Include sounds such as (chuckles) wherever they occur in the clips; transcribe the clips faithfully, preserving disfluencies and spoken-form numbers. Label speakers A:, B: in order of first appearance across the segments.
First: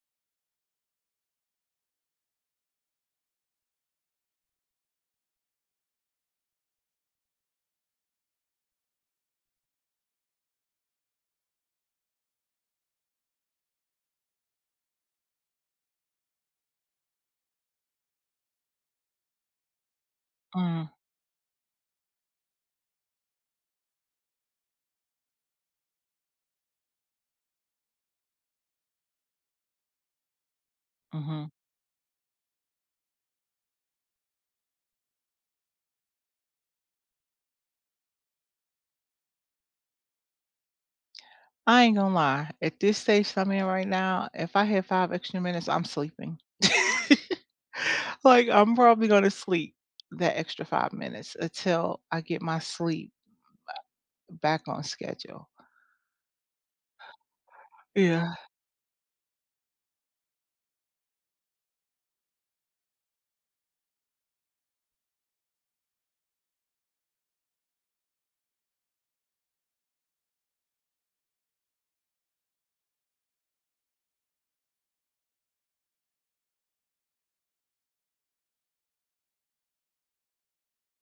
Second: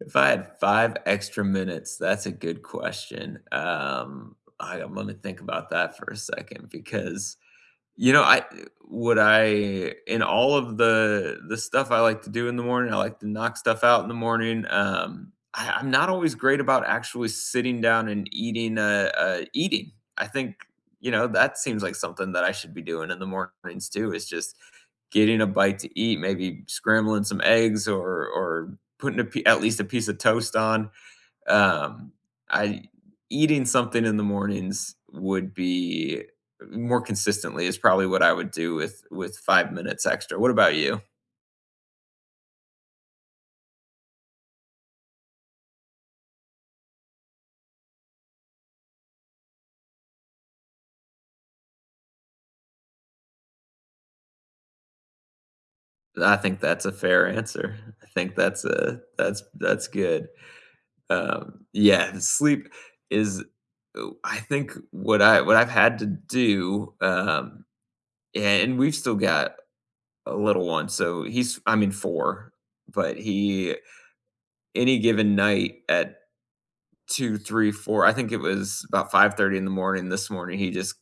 A: If I had five extra minutes? That's a good question, um, aight, I'm gonna think about that for a second, because You know, I, uh would I in all of the the stuff I like to do in the morning, I like to knock stuff out in the morning, um I I'm not always great about actually sitting down and eating, uh uh eating! I think,
B: Mm.
A: you know, that seems like something that I should be doing in the mornings, too, is just getting a bite to eat, maybe scrambling some eggs, or or putting a pie at least a piece of toast on.
B: Mhm.
A: Um, I Eating something in the mornings would be more consistently, is probably what I would do, with with five minutes extra. What about you?
B: I ain't gonna lie, at this stage that I'm in right now, if I have five extra minutes, I'm sleeping. (laughs) Like, I'm probably gonna sleep that five minutes, until I get my sleep back on schedule.
A: I think that's a fair answer. I think
B: Yeah.
A: that's a that's that's good. Um, yes, th sleep is Ooh, I think what I what I've had to do, um a and we've still got a little one, so he's, I mean, four, but he, any given night at two, three, four, I think it was about five thirty in the morning this morning, he just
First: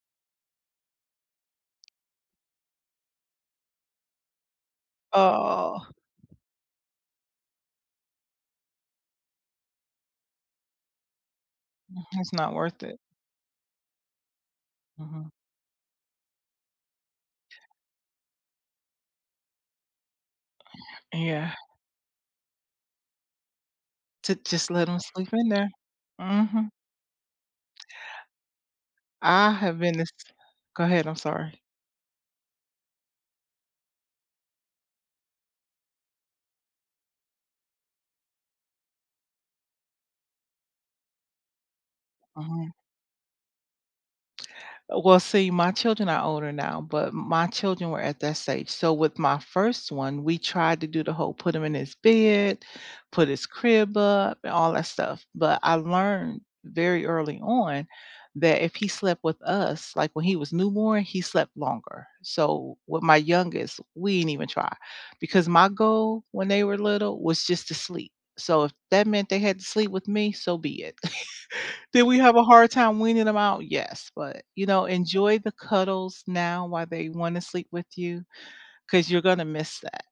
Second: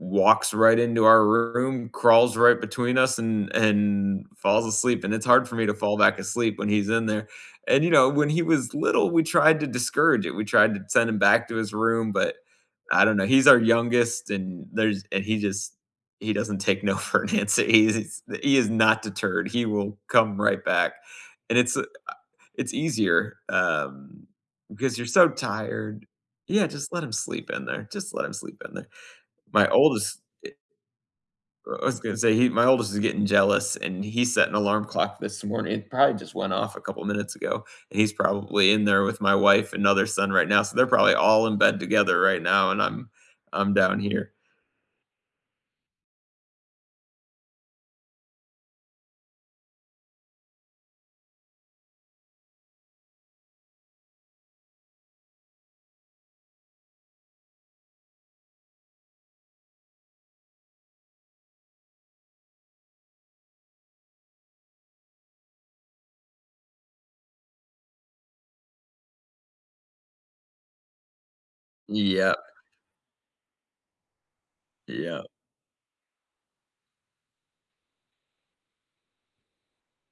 A: walks right into our room, crawls right between us, and and falls asleep, and it's hard for me to
B: Oh.
A: fall back asleep when he's in there. And, you know, when he was little, we tried to discourage it, we tried to send him back to his
B: No,
A: room,
B: it's
A: but
B: not worth it.
A: I don't know, he's our youngest, and there's and
B: Mhm.
A: he just he doesn't take no for an answer, he is he is not deterred, he will come right back,
B: Yeah.
A: and it's uh, it's easier, um,
B: To just let
A: because
B: 'em
A: you're
B: sleep
A: so
B: in there.
A: tired. Yeah,
B: Mhm.
A: just let him sleep in there, just let him sleep in there.
B: I
A: My
B: have been this
A: oldest i
B: go ahead, I'm sorry.
A: I w was gonna say, he my oldest is getting jealous, and he set an alarm clock this morning it probably just went off a couple minutes ago, and he's probably in there with my wife and other son right now, so they're probably all in bed together right now,
B: Mhm.
A: and I'm I'm down here.
B: Uh, well, see, my children are older now, but m my children were at that stage, so with my first one, we tried to do the whole, put him in his bed, put his crib up, and all that stuff, but I learned very early on, that if he slept with us, like, when he was newborn, he slept longer. So, with my youngest, we didn't even try. Because my goal, when they were little, was just to sleep, so if that meant they had to sleep with me, so be it. (chuckles) Did we have
A: Yep.
B: a hard time weaning them off? Yes, but, you know,
A: Yep.
B: enjoy the cuddles now while they wanna sleep with you, 'cause you're gonna miss that.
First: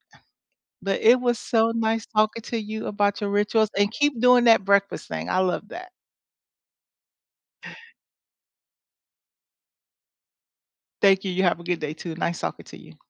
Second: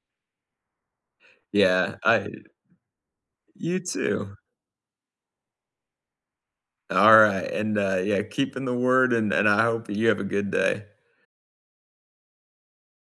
B: But it was so
A: Yeah.
B: nice
A: I hate
B: talking
A: it.
B: to you about your rituals,
A: You,
B: and keep
A: too.
B: doing that breakfast thing, I love that.
A: Alright, and, uh, yeah, keeping the word, and and I hope you have a good day.
B: Thank you, you have a good day too, nice talking to you.